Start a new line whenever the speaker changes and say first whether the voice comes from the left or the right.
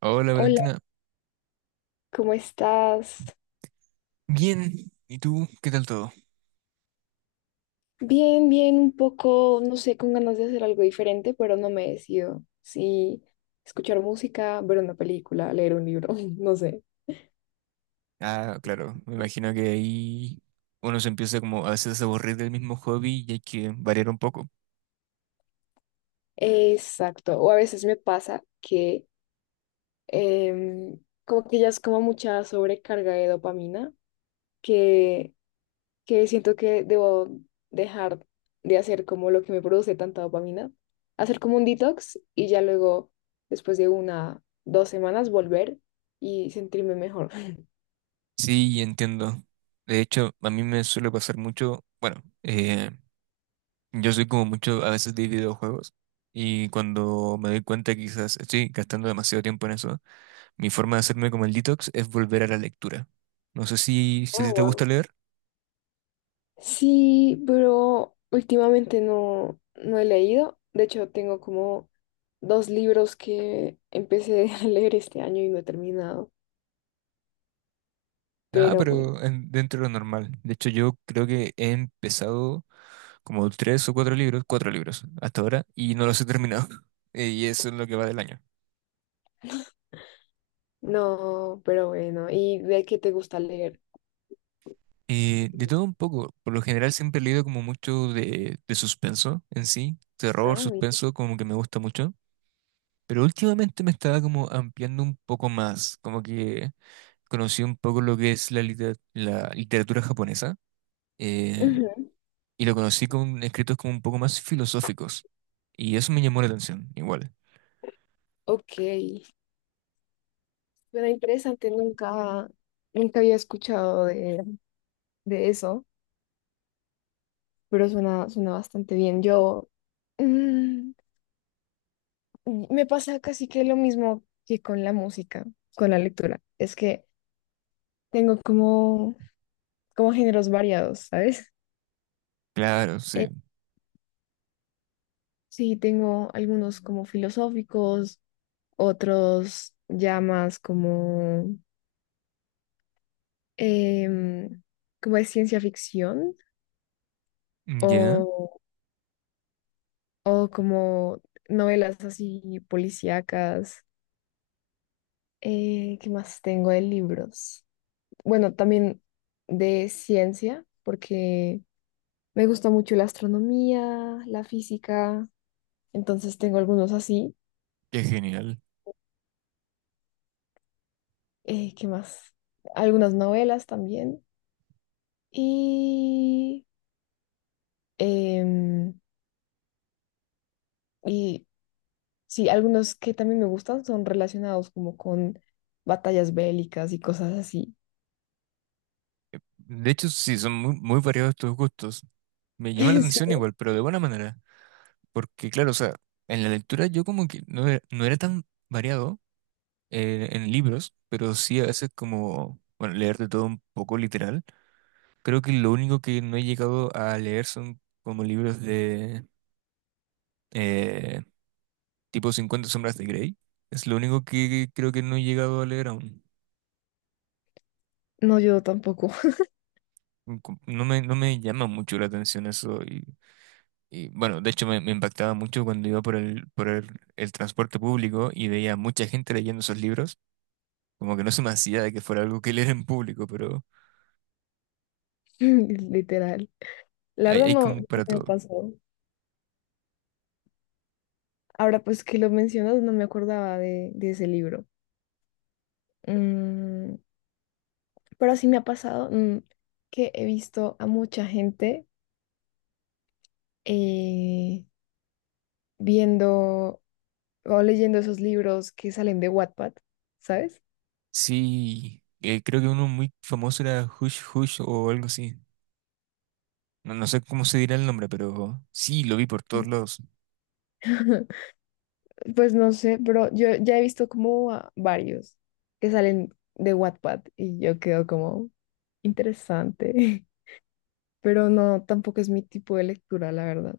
right: Hola
left: Hola,
right: Valentina,
left: ¿cómo estás?
right: bien, ¿y tú? ¿Qué tal todo?
left: Bien, bien, un poco, no sé, con ganas de hacer algo diferente, pero no me decido. Sí, escuchar música, ver una película, leer un libro, no sé.
right: Ah, claro, me imagino que ahí uno se empieza como a veces a aburrir del mismo hobby y hay que variar un poco.
left: Exacto, o a veces me pasa que em, como que ya es como mucha sobrecarga de dopamina, que que siento que debo dejar de hacer como lo que me produce tanta dopamina, hacer como un detox y ya luego, después de una, dos semanas, volver y sentirme mejor.
right: Sí, entiendo. De hecho, a mí me suele pasar mucho, bueno, yo soy como mucho a veces de videojuegos y cuando me doy cuenta que quizás estoy gastando demasiado tiempo en eso, mi forma de hacerme como el detox es volver a la lectura. No sé si a
left: Guau,
right: ti te gusta
left: guau.
right: leer.
left: Sí, pero últimamente no, no he leído. De hecho, tengo como dos libros que empecé a leer este año y no he terminado.
right: Nada,
left: Pero bueno,
right: pero dentro de lo normal. De hecho, yo creo que he empezado como tres o cuatro libros hasta ahora, y no los he terminado. Y eso es lo que va del año.
left: no, pero bueno. ¿Y de qué te gusta leer?
right: De todo un poco, por lo general siempre he leído como mucho de suspenso en sí, terror,
left: Ah, mira.
right: suspenso, como que me gusta mucho, pero últimamente me estaba como ampliando un poco más, como que conocí un poco lo que es la literatura japonesa, eh,
left: Ujú.
right: y lo conocí con escritos como un poco más filosóficos, y eso me llamó la atención, igual.
left: Ok. Suena interesante, nunca, nunca había escuchado de eso, pero suena, suena bastante bien. Yo mm, me pasa casi que lo mismo que con la música, con la lectura. Es que tengo como, como géneros variados, ¿sabes?
right: Claro,
left: Eh,
right: sí.
left: sí, tengo algunos como filosóficos, otros ya más como, em, como de ciencia ficción
right: Ya,
left: o como novelas así policíacas. ¿Qué más tengo de libros? Bueno, también de ciencia, porque me gusta mucho la astronomía, la física, entonces tengo algunos así.
right: qué genial.
left: ¿Qué más? Algunas novelas también. Y, em, y sí, algunos que también me gustan son relacionados como con batallas bélicas y cosas así.
right: De hecho, sí, son muy, muy variados tus gustos. Me llama la atención
left: Sí.
right: igual, pero de buena manera. Porque, claro, o sea, en la lectura yo como que no era tan variado, en libros, pero sí a veces como, bueno, leer de todo un poco literal. Creo que lo único que no he llegado a leer son como libros de eh, tipo Cincuenta sombras de Grey. Es lo único que creo que no he llegado a leer aún.
left: No, yo tampoco.
right: No me, no me llama mucho la atención eso. Y bueno, de hecho me impactaba mucho cuando iba por el transporte público y veía mucha gente leyendo esos libros, como que no se me hacía de que fuera algo que leer en público, pero
left: Literal. La
right: hay,
left: verdad
right: hay
left: no,
right: como
left: no
right: para
left: me
right: todo.
left: pasó. Ahora pues que lo mencionas, no me acordaba de ese libro. Mm, pero sí me ha pasado que he visto a mucha gente eh, viendo o leyendo esos libros que salen de Wattpad, ¿sabes?
right: Sí, creo que uno muy famoso era Hush Hush o algo así. No, no sé cómo se dirá el nombre, pero sí, lo vi por todos
left: Mm.
right: lados.
left: Pues no sé, pero yo ya he visto como a varios que salen de Wattpad y yo quedo como interesante, pero no, tampoco es mi tipo de lectura, la verdad.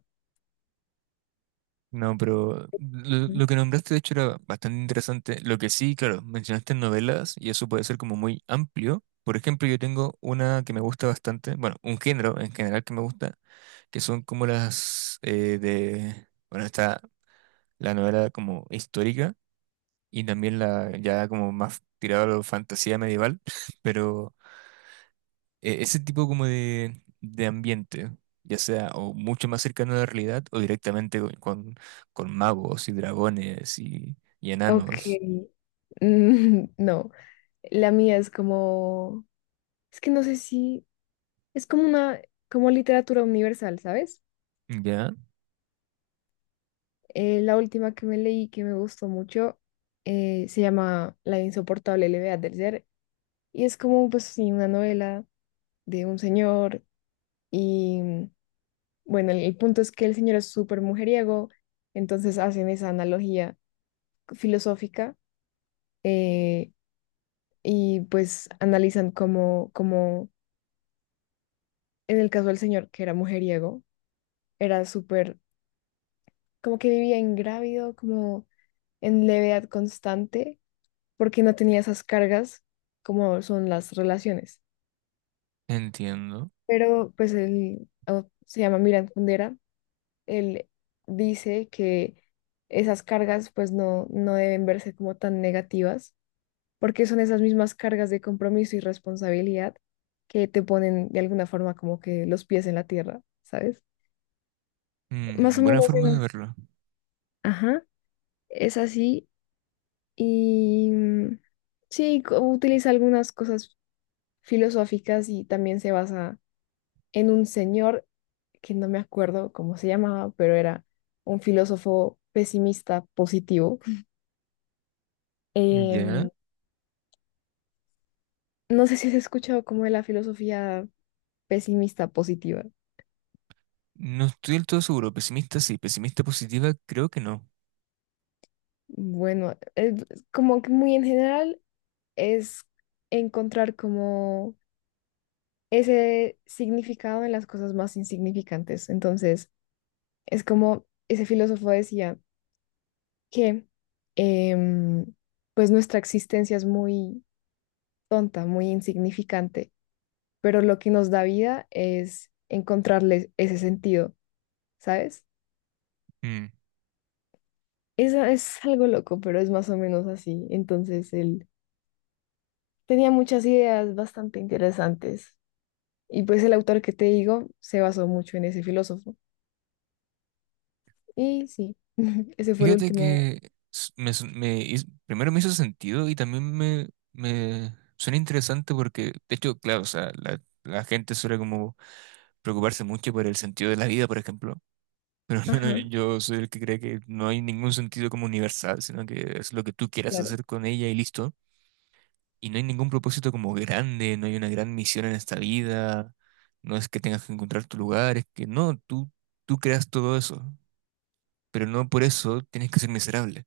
right: No, pero lo,
left: Mm.
right: lo que nombraste de hecho era bastante interesante. Lo que sí, claro, mencionaste novelas y eso puede ser como muy amplio. Por ejemplo, yo tengo una que me gusta bastante, bueno, un género en general que me gusta, que son como las bueno, está la novela como histórica y también la ya como más tirada a la fantasía medieval, pero ese tipo como de ambiente, ya sea o mucho más cercano a la realidad o directamente con magos y dragones y
left: Ok,
right: enanos.
left: mm, no, la mía es como, es que no sé si, es como una, como literatura universal, ¿sabes?
right: Ya,
left: La última que me leí que me gustó mucho se llama La insoportable levedad del ser. Y es como, pues sí, una novela de un señor y bueno, el punto es que el señor es súper mujeriego, entonces hacen esa analogía filosófica eh, y pues analizan cómo, cómo en el caso del señor que era mujeriego, era súper, como que vivía ingrávido, como en levedad constante, porque no tenía esas cargas como son las relaciones.
right: entiendo.
left: Pero pues él oh, se llama Miran Kundera. Él dice que esas cargas pues no, no deben verse como tan negativas, porque son esas mismas cargas de compromiso y responsabilidad que te ponen de alguna forma como que los pies en la tierra, ¿sabes? Más
right: Mm,
left: o
right: buena
left: menos
right: forma de
left: es.
right: verlo.
left: Ajá, es así y mm, sí, co- utiliza algunas cosas filosóficas y también se basa en un señor que no me acuerdo cómo se llamaba, pero era un filósofo pesimista positivo.
right: Ya,
left: No sé si has escuchado como de la filosofía pesimista positiva.
right: no estoy del todo seguro. Pesimista sí, pesimista positiva creo que no.
left: Bueno, es como que muy en general es encontrar como ese significado en las cosas más insignificantes. Entonces, es como ese filósofo decía que em, pues nuestra existencia es muy tonta, muy insignificante, pero lo que nos da vida es encontrarle ese sentido, ¿sabes?
right: Mm.
left: Es algo loco, pero es más o menos así. Entonces, él tenía muchas ideas bastante interesantes. Y pues el autor que te digo se basó mucho en ese filósofo. Y sí, ese fue el
right: Fíjate
left: último.
right: que s- me, su- me hiz- primero me hizo sentido y también me suena interesante porque, de hecho, claro, o sea, la gente suele como preocuparse mucho por el sentido de la vida, por ejemplo. Pero al menos
left: Ajá,
right: yo soy el que cree que no hay ningún sentido como universal, sino que es lo que tú quieras
left: claro.
right: hacer con ella y listo. Y no hay ningún propósito como grande, no hay una gran misión en esta vida, no es que tengas que encontrar tu lugar, es que no, tú creas todo eso, pero no por eso tienes que ser miserable.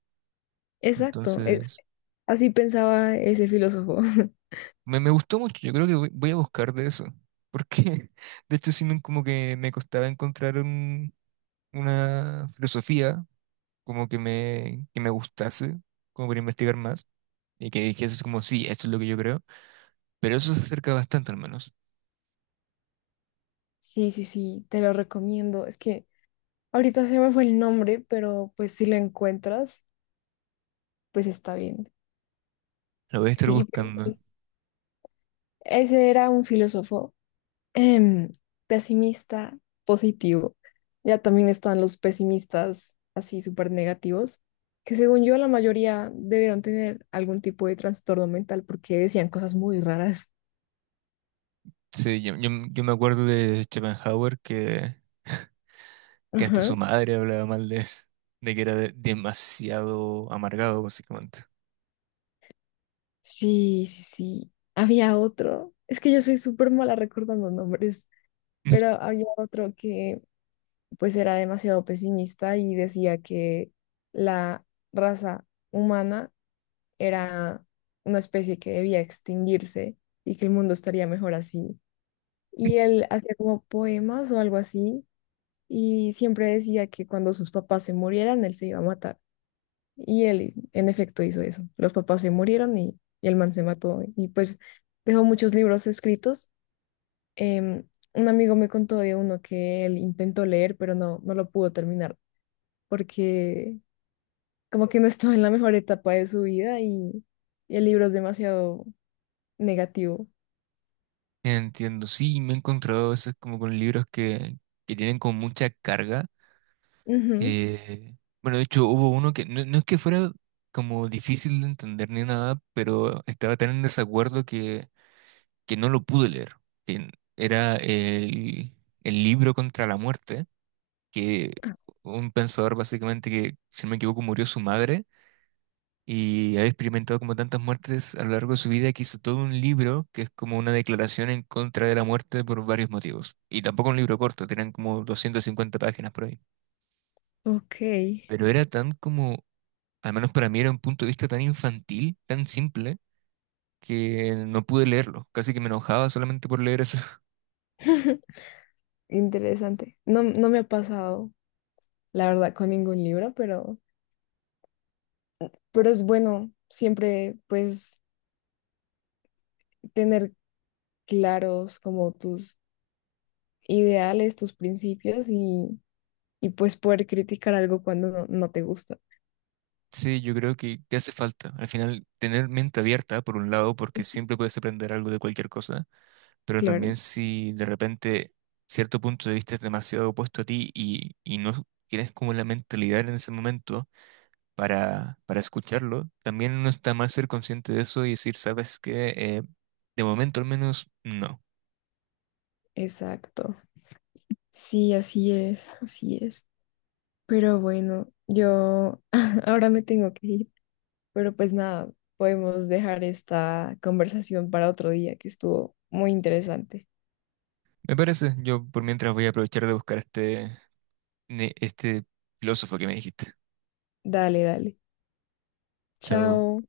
left: Exacto, es,
right: Entonces,
left: así pensaba ese filósofo.
right: me gustó mucho, yo creo que voy a buscar de eso, porque de hecho sí me, como que me costaba encontrar una filosofía como que que me gustase, como para investigar más, y que dijese así como, sí, esto es lo que yo creo, pero eso se acerca bastante al menos,
left: Sí, sí, sí, te lo recomiendo. Es que ahorita se me fue el nombre, pero pues si lo encuentras, pues está bien.
right: lo voy a estar
left: Sí, pues
right: buscando.
left: es- ese era un filósofo em, pesimista, positivo. Ya también están los pesimistas así súper negativos, que según yo la mayoría debieron tener algún tipo de trastorno mental porque decían cosas muy raras.
right: Sí, yo me acuerdo de Schopenhauer que hasta su
left: Ajá.
right: madre hablaba mal de que era demasiado amargado, básicamente.
left: Sí, sí, sí. Había otro. Es que yo soy súper mala recordando nombres, pero había otro que pues era demasiado pesimista y decía que la raza humana era una especie que debía extinguirse y que el mundo estaría mejor así. Y él hacía como poemas o algo así y siempre decía que cuando sus papás se murieran, él se iba a matar. Y él, en efecto, hizo eso. Los papás se murieron y el man se mató. Y pues dejó muchos libros escritos. Em, un amigo me contó de uno que él intentó leer, pero no, no lo pudo terminar porque como que no estaba en la mejor etapa de su vida y el libro es demasiado negativo.
right: Entiendo, sí, me he encontrado a veces como con libros que tienen como mucha carga.
left: Ujú.
right: Eh, bueno, de hecho hubo uno que no, no es que fuera como difícil de entender ni nada, pero estaba tan en desacuerdo que no lo pude leer. Que era el libro contra la muerte, que un pensador básicamente que, si no me equivoco, murió su madre y había experimentado como tantas muertes a lo largo de su vida que hizo todo un libro que es como una declaración en contra de la muerte por varios motivos. Y tampoco un libro corto, tenían como 250 páginas por ahí.
left: Ok,
right: Pero era tan como, al menos para mí era un punto de vista tan infantil, tan simple, que no pude leerlo. Casi que me enojaba solamente por leer eso.
left: interesante. No, no me ha pasado, la verdad, con ningún libro, pero es bueno siempre, pues, tener claros como tus ideales, tus principios y pues poder criticar algo cuando no, no te gusta.
right: Sí, yo creo que hace falta. Al final, tener mente abierta, por un lado, porque siempre puedes aprender algo de cualquier cosa, pero
left: Claro,
right: también si de repente cierto punto de vista es demasiado opuesto a ti y no tienes como la mentalidad en ese momento para escucharlo, también no está mal ser consciente de eso y decir, ¿sabes qué? De momento al menos no.
left: exacto. Sí, así es, así es. Pero bueno, yo ahora me tengo que ir, pero pues nada, podemos dejar esta conversación para otro día que estuvo muy interesante.
right: Me parece, yo por mientras voy a aprovechar de buscar este filósofo que me dijiste.
left: Dale, dale.
right: Chao.
left: Chao.